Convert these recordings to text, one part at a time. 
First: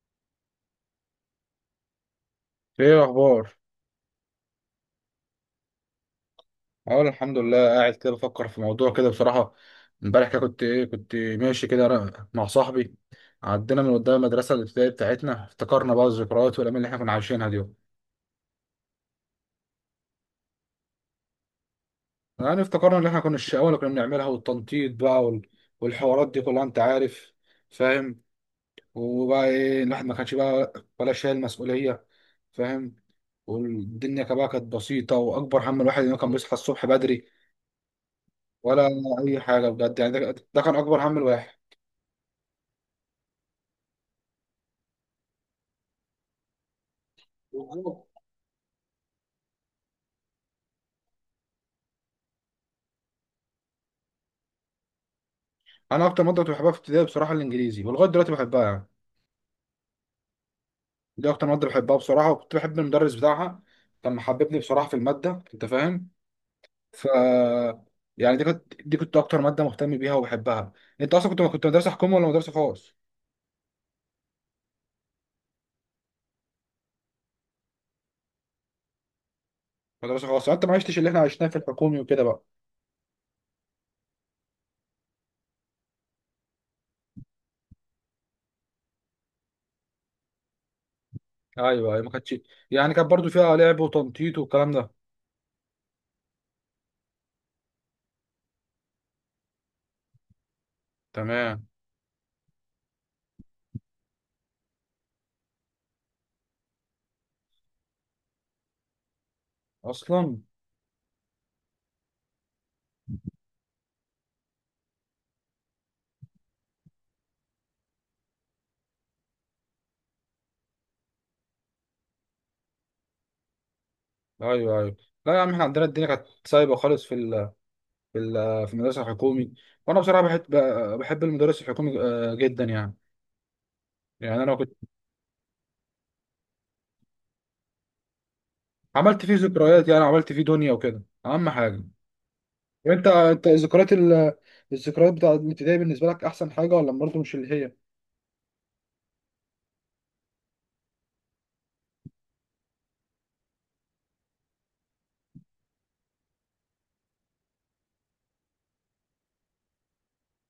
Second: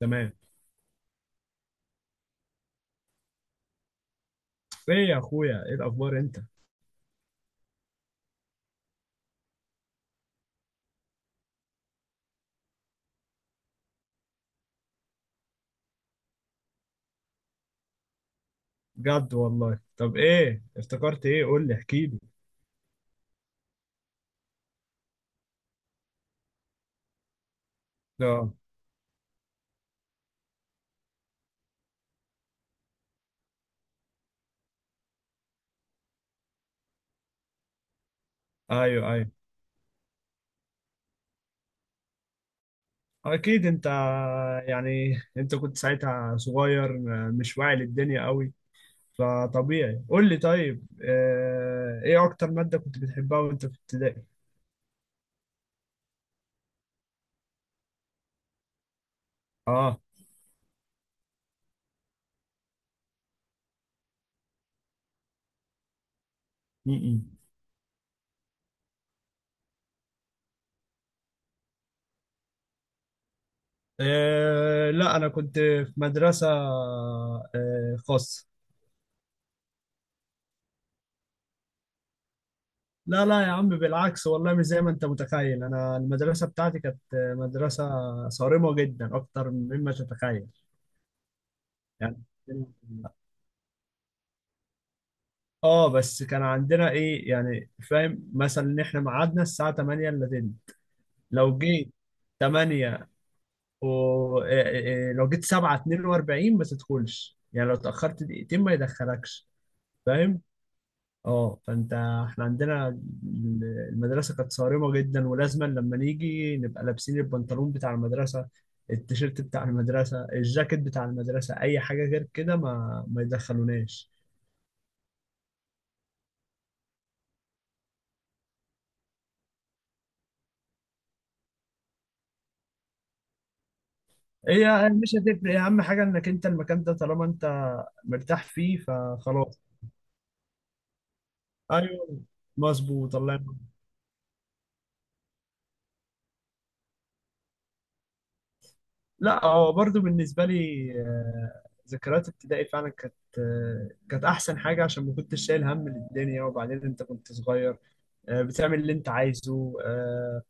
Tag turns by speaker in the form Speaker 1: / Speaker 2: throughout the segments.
Speaker 1: تمام.
Speaker 2: ايه الاخبار؟
Speaker 1: ايه يا اخويا؟ ايه الاخبار انت؟
Speaker 2: اقول الحمد لله، قاعد كده بفكر في موضوع كده بصراحه. امبارح كده كنت ماشي كده أنا مع صاحبي. عدينا من قدام المدرسه الابتدائيه بتاعتنا، افتكرنا بقى الذكريات والايام اللي احنا كنا عايشينها دي.
Speaker 1: بجد والله. طب ايه افتكرت؟ ايه؟ قول لي، احكي لي.
Speaker 2: يعني افتكرنا اللي احنا كنا الشقاوه اللي كنا بنعملها والتنطيط بقى والحوارات دي كلها، انت عارف، فاهم.
Speaker 1: اه.
Speaker 2: وبقى ايه الواحد ما كانش بقى ولا شايل مسؤوليه، فاهم. والدنيا كمان كانت بسيطه، واكبر هم الواحد انه كان بيصحى الصبح بدري ولا
Speaker 1: ايوه، ايوه،
Speaker 2: اي حاجه، بجد يعني. ده كان اكبر هم الواحد.
Speaker 1: اكيد. انت يعني، انت كنت ساعتها صغير، مش واعي
Speaker 2: بالظبط.
Speaker 1: للدنيا قوي، فطبيعي. قول لي طيب. ايه اكتر مادة كنت بتحبها وانت في ابتدائي؟
Speaker 2: انا اكتر ماده كنت بحبها في ابتدائي بصراحه الانجليزي، ولغايه دلوقتي بحبها يعني.
Speaker 1: اه.
Speaker 2: دي اكتر ماده بحبها بصراحه، وكنت بحب المدرس بتاعها، كان محببني بصراحه في الماده، انت فاهم. ف
Speaker 1: م-م.
Speaker 2: يعني دي كنت اكتر ماده مهتم بيها وبحبها. انت اصلا كنت مدرسه حكومه ولا مدرسه خاص؟
Speaker 1: لا، انا كنت في مدرسة خاصة.
Speaker 2: مدرسه خاص يعني انت ما عشتش اللي احنا عشناه في الحكومي وكده بقى.
Speaker 1: لا، لا يا عم، بالعكس والله. مش زي ما انت متخيل، انا المدرسه بتاعتي كانت مدرسه صارمه جدا اكتر مما تتخيل.
Speaker 2: ايوه، ايوه، ما
Speaker 1: يعني
Speaker 2: كانتش يعني كانت برضو فيها لعب وتنطيط والكلام ده،
Speaker 1: اه، بس كان عندنا ايه يعني، فاهم، مثلا ان احنا ميعادنا الساعه 8 الا تلت. لو
Speaker 2: تمام،
Speaker 1: جيت 8 و إيه إيه إيه، لو جيت 7:42 ما تدخلش، يعني لو اتاخرت دقيقتين ما يدخلكش.
Speaker 2: اصلا،
Speaker 1: فاهم؟ اه، فانت احنا عندنا المدرسه كانت صارمه جدا، ولازما لما نيجي نبقى لابسين البنطلون بتاع المدرسه، التيشيرت بتاع المدرسه، الجاكيت بتاع المدرسه، اي حاجه غير كده ما يدخلوناش.
Speaker 2: ايوه، ايوه. لا يا عم، احنا عندنا الدنيا كانت سايبه خالص، في في المدرسه الحكومي. وانا بصراحه بحب المدرس الحكومي جدا يعني. يعني انا كنت
Speaker 1: هي مش هتفرق، اهم حاجه انك انت المكان ده طالما انت مرتاح فيه
Speaker 2: عملت فيه
Speaker 1: فخلاص.
Speaker 2: ذكريات، يعني عملت فيه دنيا وكده، اهم حاجه.
Speaker 1: ايوه،
Speaker 2: وانت
Speaker 1: مظبوط، الله.
Speaker 2: انت الذكريات الذكريات بتاعت الابتدائي بالنسبه لك احسن حاجه، ولا برضه مش اللي هي؟
Speaker 1: لا، هو برضو بالنسبة لي ذكريات ابتدائي فعلا كانت أحسن حاجة، عشان ما كنتش شايل هم للدنيا، وبعدين أنت كنت صغير، بتعمل اللي أنت عايزه.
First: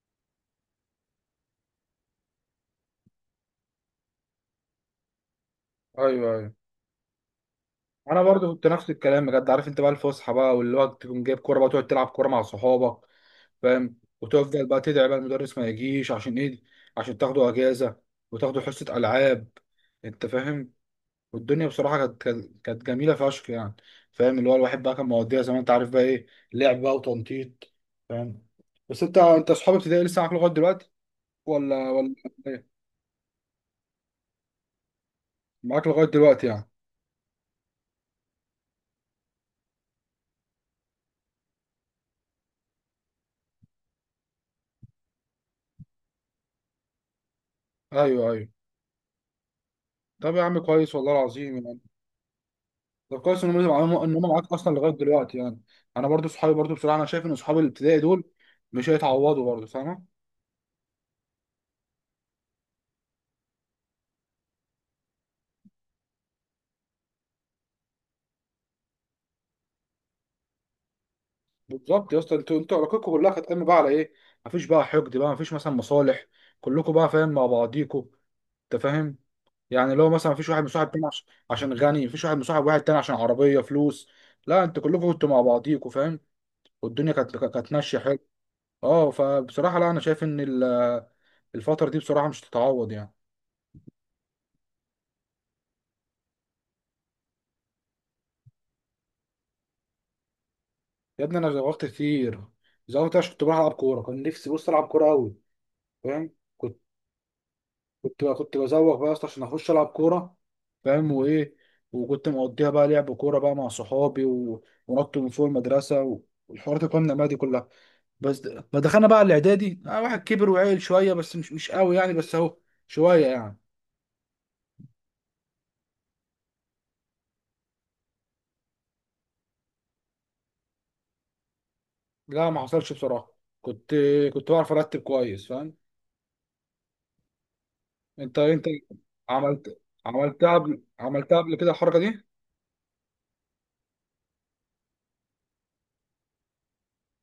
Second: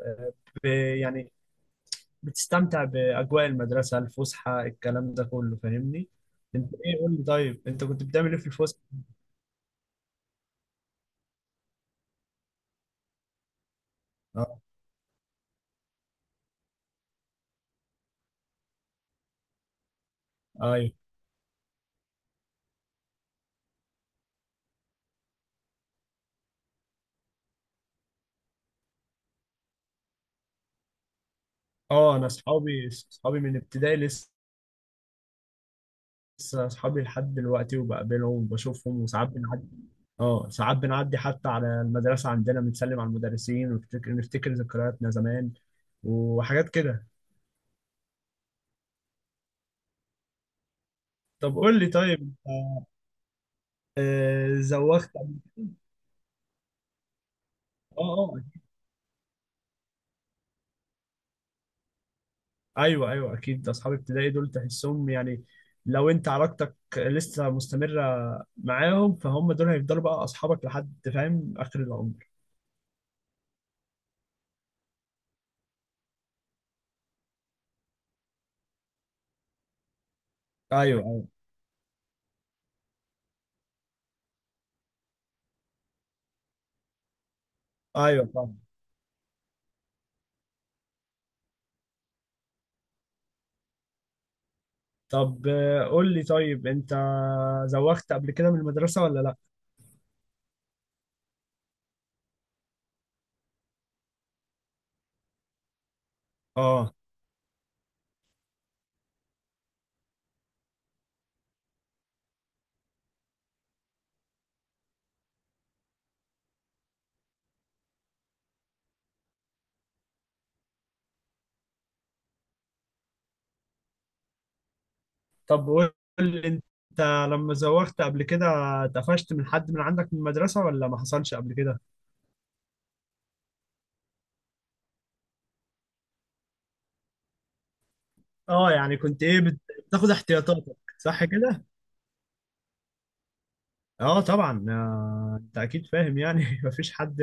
Speaker 1: آه، ب- يعني بتستمتع بأجواء المدرسة، الفسحة، الكلام ده كله. فاهمني؟
Speaker 2: ايوه، ايوه.
Speaker 1: أنت إيه؟ قول لي طيب، أنت كنت
Speaker 2: انا
Speaker 1: بتعمل إيه في
Speaker 2: برضه كنت
Speaker 1: الفسحة؟
Speaker 2: نفس الكلام، بجد. عارف انت بقى الفسحه بقى، واللي هو تكون جايب كوره بقى، تقعد تلعب كوره مع صحابك، فاهم،
Speaker 1: أه،
Speaker 2: وتفضل بقى تدعي بقى المدرس ما يجيش، عشان ايه، عشان تاخدوا اجازه وتاخدوا حصه العاب، انت فاهم.
Speaker 1: أيوه.
Speaker 2: والدنيا بصراحه كانت جميله فشخ يعني. فاهم؟ اللي هو الواحد بقى كان مواضيع زي ما انت عارف بقى ايه، لعب بقى وتنطيط، فاهم. بس انت اصحاب ابتدائي لسه معاك لغايه دلوقتي، ولا؟
Speaker 1: أه، أنا
Speaker 2: إيه؟
Speaker 1: أصحابي من ابتدائي لسه.
Speaker 2: معاك لغايه دلوقتي يعني؟
Speaker 1: أصحابي لحد دلوقتي، وبقابلهم وبشوفهم، وساعات بنعدي. اه، ساعات بنعدي حتى على المدرسة عندنا، بنسلم على المدرسين ونفتكر نفتكر ذكرياتنا زمان وحاجات كده.
Speaker 2: ايوه، ايوه. طب يا عم كويس، والله العظيم
Speaker 1: طب قول
Speaker 2: يعني.
Speaker 1: لي طيب.
Speaker 2: طب كويس ان هم معاك
Speaker 1: آه،
Speaker 2: اصلا لغايه
Speaker 1: زوغت
Speaker 2: دلوقتي
Speaker 1: قبل-
Speaker 2: يعني. انا برضو صحابي، برضو بصراحه انا شايف ان صحابي الابتدائي
Speaker 1: اه،
Speaker 2: دول
Speaker 1: اه.
Speaker 2: مش هيتعوضوا برضو، فاهم.
Speaker 1: ايوه، ايوه، اكيد. اصحاب ابتدائي دول تحسهم يعني، لو انت علاقتك لسه مستمرة معاهم، فهم دول هيفضلوا بقى اصحابك لحد، فاهم، اخر
Speaker 2: بالظبط يا
Speaker 1: العمر.
Speaker 2: اسطى، انتوا علاقتكم كلها كانت قايمه بقى على ايه؟ مفيش بقى حقد بقى، مفيش مثلا مصالح، كلكم بقى فاهم مع بعضيكوا، انت فاهم. يعني اللي هو مثلا مفيش واحد
Speaker 1: ايوه،
Speaker 2: مصاحب تاني
Speaker 1: ايوه،
Speaker 2: عشان غني، مفيش واحد مصاحب واحد تاني عشان عربية فلوس. لا انت كلكم كنتوا مع بعضيكوا، فاهم. والدنيا كانت ماشية حلو.
Speaker 1: ايوه، طبعا.
Speaker 2: اه، فبصراحة لا انا شايف ان الفترة دي بصراحة مش تتعوض يعني.
Speaker 1: طب قول لي طيب، انت زوغت قبل كده من المدرسة ولا لا؟
Speaker 2: يا ابني انا زوغت كتير، زوغت عشان كنت بروح العب كورة، كان نفسي بص العب كورة قوي، فاهم. كنت
Speaker 1: اه.
Speaker 2: كنت بزوغ بقى اصلا عشان اخش العب كورة، فاهم، وايه، وكنت مقضيها بقى لعب كورة بقى مع صحابي ونط من فوق المدرسة والحوارات القمة دي كلها. بس ما دخلنا بقى الاعدادي، واحد كبر وعيل شويه، بس مش قوي يعني، بس اهو شويه يعني.
Speaker 1: طب قول لي انت، لما زوغت قبل كده اتقفشت من حد من عندك من المدرسة ولا ما حصلش قبل كده؟
Speaker 2: لا ما حصلش بصراحه، كنت كنت بعرف ارتب كويس، فاهم. انت
Speaker 1: اه، يعني كنت ايه،
Speaker 2: عملت
Speaker 1: بتاخد
Speaker 2: عملتها
Speaker 1: احتياطاتك
Speaker 2: قبل
Speaker 1: صح
Speaker 2: عملتها قبل
Speaker 1: كده؟
Speaker 2: كده الحركه دي.
Speaker 1: اه، طبعا. انت اكيد فاهم يعني مفيش حد،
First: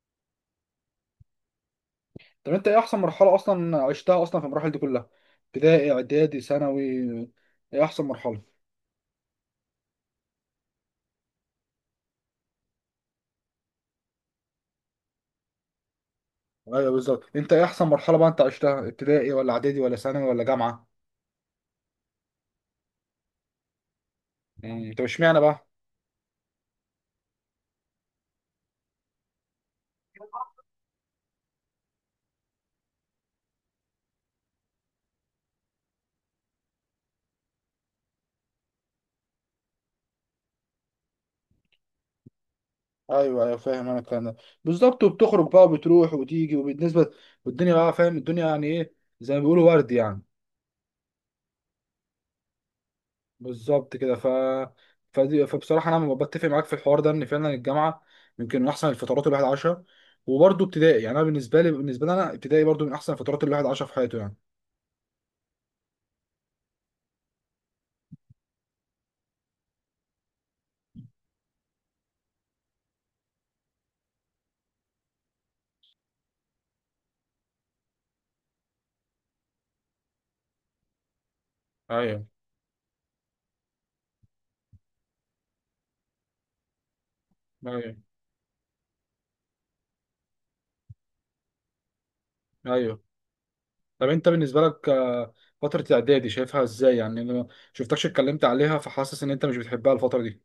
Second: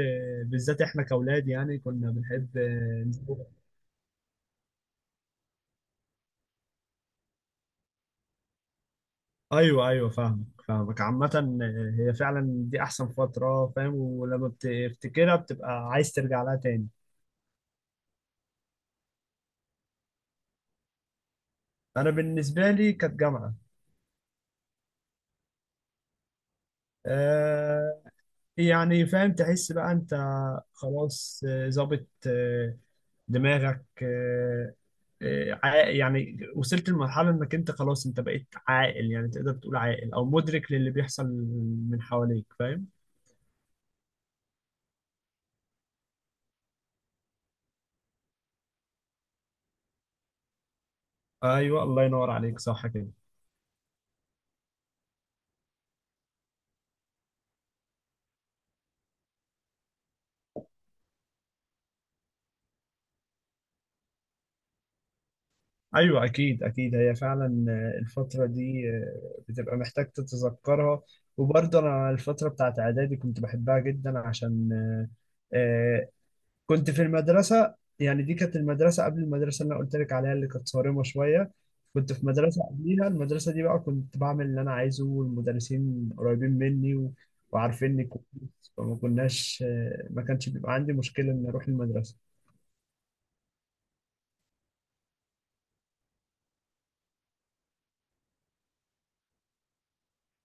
Speaker 1: بالذات احنا كاولاد يعني كنا
Speaker 2: طب
Speaker 1: بنحب
Speaker 2: انت ايه احسن مرحله
Speaker 1: نزوغ.
Speaker 2: اصلا عشتها اصلا في المراحل دي كلها، ابتدائي، اعدادي، ثانوي، ايه احسن مرحله؟
Speaker 1: ايوه، ايوه، فاهمك فاهمك عامة. هي فعلا دي احسن فترة، فاهم، ولما بتفتكرها بتبقى عايز ترجع لها تاني.
Speaker 2: ايوه، بالظبط، انت ايه احسن مرحله بقى انت عشتها، ابتدائي ولا اعدادي ولا ثانوي ولا جامعه؟
Speaker 1: انا بالنسبة لي كانت جامعة.
Speaker 2: طب اشمعنى بقى؟
Speaker 1: آه، يعني فاهم، تحس بقى انت خلاص، ظابط دماغك. يعني وصلت لمرحلة انك انت خلاص، انت بقيت عاقل، يعني تقدر تقول عاقل او مدرك للي بيحصل من حواليك، فاهم.
Speaker 2: ايوه، ايوه، فاهم انا الكلام ده، بالظبط. وبتخرج بقى وبتروح وتيجي وبالنسبه والدنيا بقى، فاهم الدنيا يعني ايه، زي ما بيقولوا ورد يعني.
Speaker 1: ايوه، الله ينور عليك، صح كده.
Speaker 2: بالظبط كده. فبصراحه انا بتفق معاك في الحوار ده ان فعلا الجامعه يمكن من احسن الفترات الواحد عاشها. وبرده ابتدائي، يعني انا بالنسبه لي انا ابتدائي برده من احسن الفترات الواحد عاشها في حياته يعني.
Speaker 1: ايوه، اكيد، اكيد، هي فعلا الفترة دي بتبقى محتاج تتذكرها. وبرضه انا الفترة بتاعت اعدادي كنت بحبها جدا، عشان آه، آه، كنت في المدرسة، يعني دي كانت المدرسة قبل المدرسة اللي أنا قلت لك عليها اللي كانت صارمة شوية. كنت
Speaker 2: ايوه،
Speaker 1: في مدرسة قبليها، المدرسة دي بقى كنت بعمل اللي أنا عايزه، والمدرسين قريبين مني
Speaker 2: ايوه،
Speaker 1: وعارفيني كويس. فما كناش ما كانش بيبقى عندي مشكلة إن أروح المدرسة.
Speaker 2: ايوه. طب انت بالنسبه لك فتره الاعدادي شايفها ازاي يعني؟ انا ما شفتكش اتكلمت عليها، فحاسس ان انت مش بتحبها الفتره دي.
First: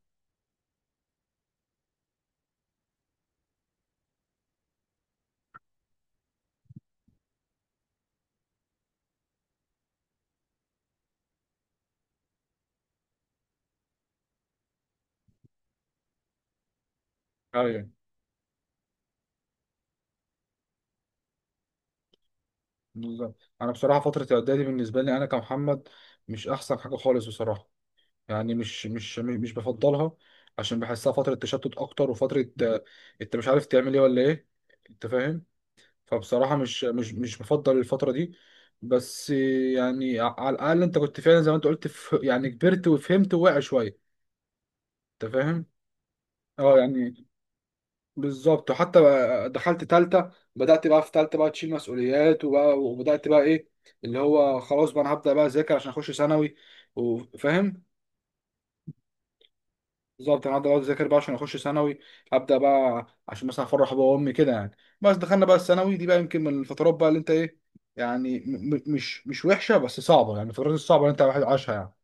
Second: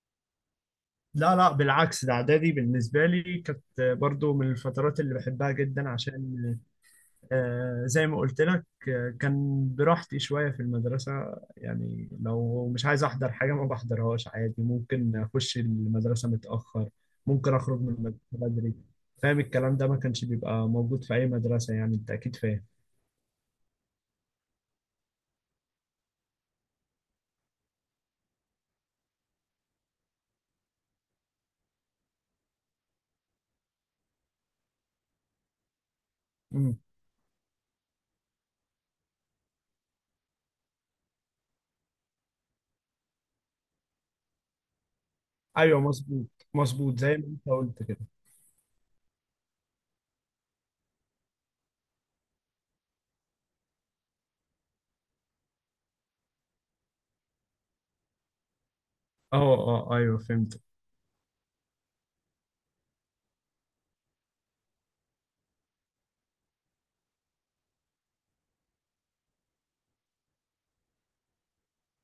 Speaker 1: لا، لا، بالعكس. ده إعدادي بالنسبة لي كانت برضو من الفترات اللي بحبها جدا، عشان زي ما قلت لك، كان براحتي شوية في المدرسة. يعني لو مش عايز أحضر حاجة ما بحضرهاش عادي، ممكن أخش المدرسة متأخر، ممكن أخرج من
Speaker 2: ايوه،
Speaker 1: المدرسة بدري. فاهم الكلام ده، ما كانش بيبقى موجود في أي مدرسة، يعني أنت أكيد فاهم.
Speaker 2: بالظبط، انا بصراحه فتره الاعدادي بالنسبه لي انا كمحمد مش احسن حاجه خالص بصراحه. يعني مش بفضلها، عشان بحسها فتره تشتت اكتر، وفتره انت مش عارف تعمل ايه ولا ايه، انت فاهم. فبصراحه
Speaker 1: مم.
Speaker 2: مش بفضل الفتره دي. بس يعني على الاقل انت كنت فعلا زي ما انت قلت، يعني كبرت وفهمت وواعي شويه، انت فاهم.
Speaker 1: أيوه، مظبوط.
Speaker 2: اه
Speaker 1: مظبوط زي ما
Speaker 2: يعني
Speaker 1: أنت قلت كده.
Speaker 2: بالظبط. وحتى بقى دخلت تالتة، بدأت بقى في تالتة بقى تشيل مسؤوليات، وبقى وبدأت بقى ايه، اللي هو خلاص بقى انا هبدأ بقى اذاكر عشان اخش ثانوي، وفاهم،
Speaker 1: أه، أه، أيوه
Speaker 2: بالظبط. انا
Speaker 1: فهمت.
Speaker 2: هبدأ بقى اذاكر بقى عشان اخش ثانوي، هبدأ بقى عشان مثلا افرح بابا وامي كده يعني. بس دخلنا بقى الثانوي دي بقى، يمكن من الفترات بقى اللي انت ايه يعني، م م مش وحشة بس صعبة، يعني الفترات الصعبة اللي انت واحد عاشها يعني.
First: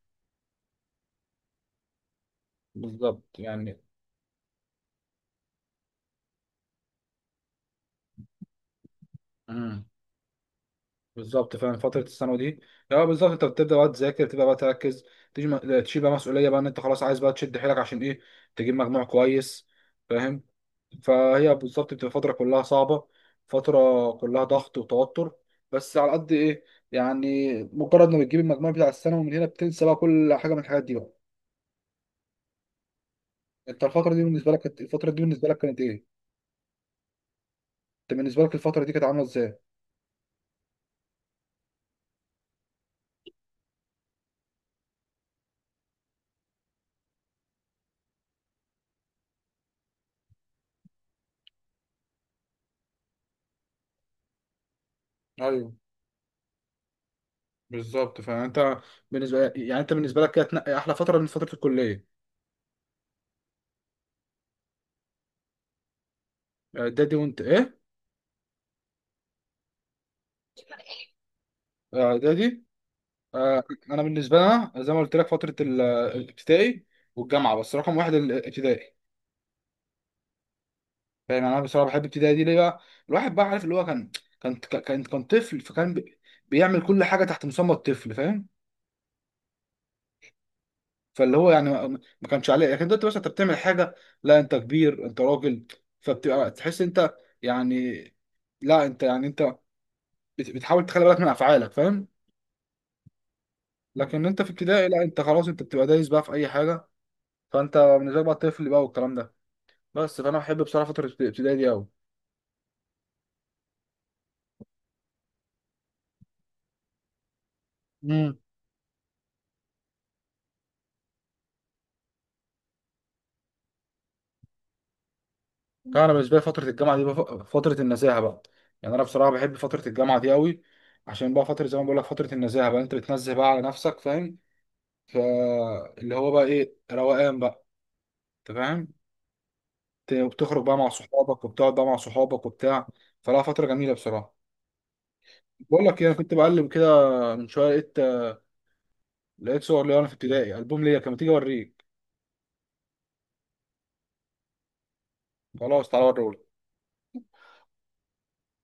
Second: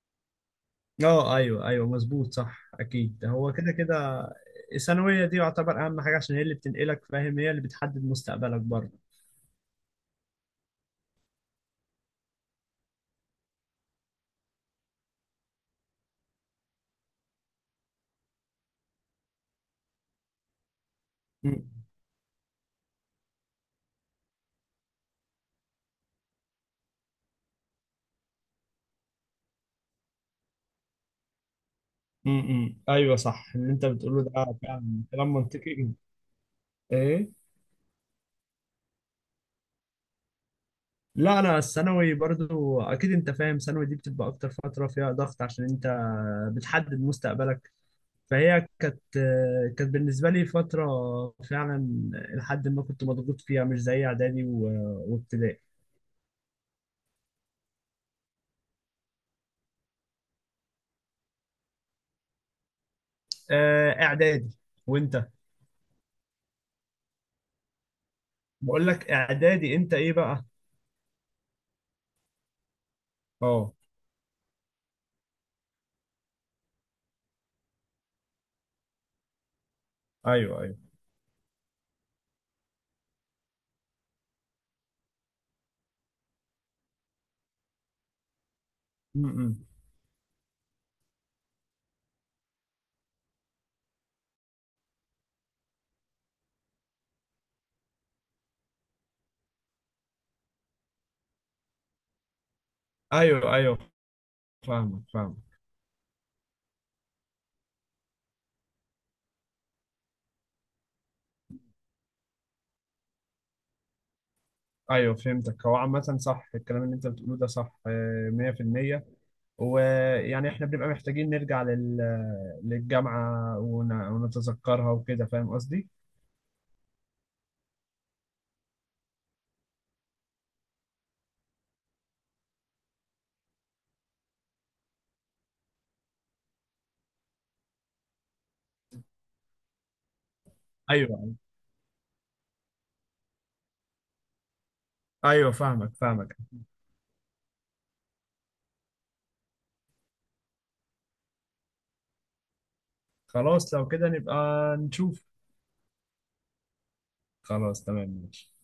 Speaker 1: أه، أيوه، أيوه، مظبوط، صح، أكيد
Speaker 2: بالظبط
Speaker 1: هو كده
Speaker 2: يعني.
Speaker 1: كده. الثانوية دي يعتبر أهم حاجة، عشان هي اللي بتنقلك، فاهم، هي اللي بتحدد مستقبلك برضه.
Speaker 2: مم. بالظبط، فعلا فترة الثانوي دي، لا بالظبط انت بتبدأ بقى تذاكر، تبدأ بقى تركز، تيجي تشيل بقى مسؤولية بقى ان انت خلاص عايز بقى تشد حيلك عشان ايه، تجيب مجموع كويس، فاهم. فهي بالظبط بتبقى فترة كلها صعبة، فترة كلها ضغط وتوتر. بس على قد ايه، يعني مجرد ما بتجيب المجموع بتاع الثانوي من هنا، بتنسى بقى كل حاجة من الحاجات دي بقى.
Speaker 1: امم، ايوه، صح اللي
Speaker 2: انت
Speaker 1: انت بتقوله ده. فعلا
Speaker 2: الفترة دي
Speaker 1: كلام
Speaker 2: بالنسبة لك كانت
Speaker 1: منطقي.
Speaker 2: ايه؟
Speaker 1: ايه.
Speaker 2: انت بالنسبة لك الفترة دي كانت عاملة ازاي؟
Speaker 1: لا، انا الثانوي برضو، اكيد انت فاهم، ثانوي دي بتبقى اكتر فتره فيها ضغط، عشان انت بتحدد مستقبلك. فهي كانت بالنسبه لي فتره فعلا، لحد ما كنت مضغوط فيها، مش زي اعدادي وابتدائي.
Speaker 2: ايوه، بالظبط، فانت، يعني انت بالنسبة لك كانت احلى فترة من فترة الكلية،
Speaker 1: اعدادي وانت.
Speaker 2: اعدادي وانت ايه،
Speaker 1: بقول لك اعدادي. انت ايه بقى؟
Speaker 2: اعدادي آه،
Speaker 1: اه،
Speaker 2: انا بالنسبه لنا زي ما قلت لك، فتره الابتدائي والجامعه، بس رقم واحد الابتدائي،
Speaker 1: ايوه، ايوه.
Speaker 2: فاهم يعني. انا بصراحه بحب الابتدائي دي ليه بقى؟ الواحد بقى عارف اللي هو كان طفل، فكان بيعمل كل حاجه تحت مسمى الطفل، فاهم.
Speaker 1: امم،
Speaker 2: فاللي هو يعني ما كانش عليه. لكن دلوقتي بس انت بتعمل حاجه، لا انت كبير، انت راجل، فبتبقى تحس انت يعني، لا انت يعني انت بتحاول تخلي بالك من افعالك، فاهم.
Speaker 1: ايوه، ايوه،
Speaker 2: لكن انت في ابتدائي لا
Speaker 1: فاهمك
Speaker 2: انت
Speaker 1: فاهمك.
Speaker 2: خلاص، انت بتبقى دايس بقى في اي حاجه، فانت بالنسبه لك بقى الطفل بقى والكلام ده بس. فانا بحب بصراحه فتره الابتدائي دي قوي.
Speaker 1: ايوه، فهمتك. هو عامة صح الكلام اللي انت بتقوله ده، صح،
Speaker 2: امم،
Speaker 1: 100%. ويعني احنا بنبقى محتاجين نرجع للجامعة ونتذكرها وكده، فاهم قصدي؟
Speaker 2: طبعا. انا بالنسبه لي فتره الجامعه دي فتره النزاهه بقى، يعني انا بصراحه بحب فتره الجامعه دي قوي، عشان بقى فتره زي ما بقول لك فتره النزاهه بقى، انت بتنزه بقى على نفسك، فاهم. فاللي هو بقى ايه، روقان بقى، انت فاهم. بتخرج بقى مع
Speaker 1: ايوه،
Speaker 2: صحابك وبتقعد بقى مع صحابك وبتاع. فلا فتره جميله بصراحه.
Speaker 1: ايوه،
Speaker 2: بقول
Speaker 1: فاهمك
Speaker 2: لك ايه، انا كنت
Speaker 1: فاهمك.
Speaker 2: بقلب كده من شويه، لقيت صور ليا وانا في ابتدائي، البوم ليا، كان ما تيجي اوريك.
Speaker 1: خلاص، لو كده نبقى نشوف.
Speaker 2: خلاص تعالى اوريهولك.
Speaker 1: خلاص، تمام، ماشي.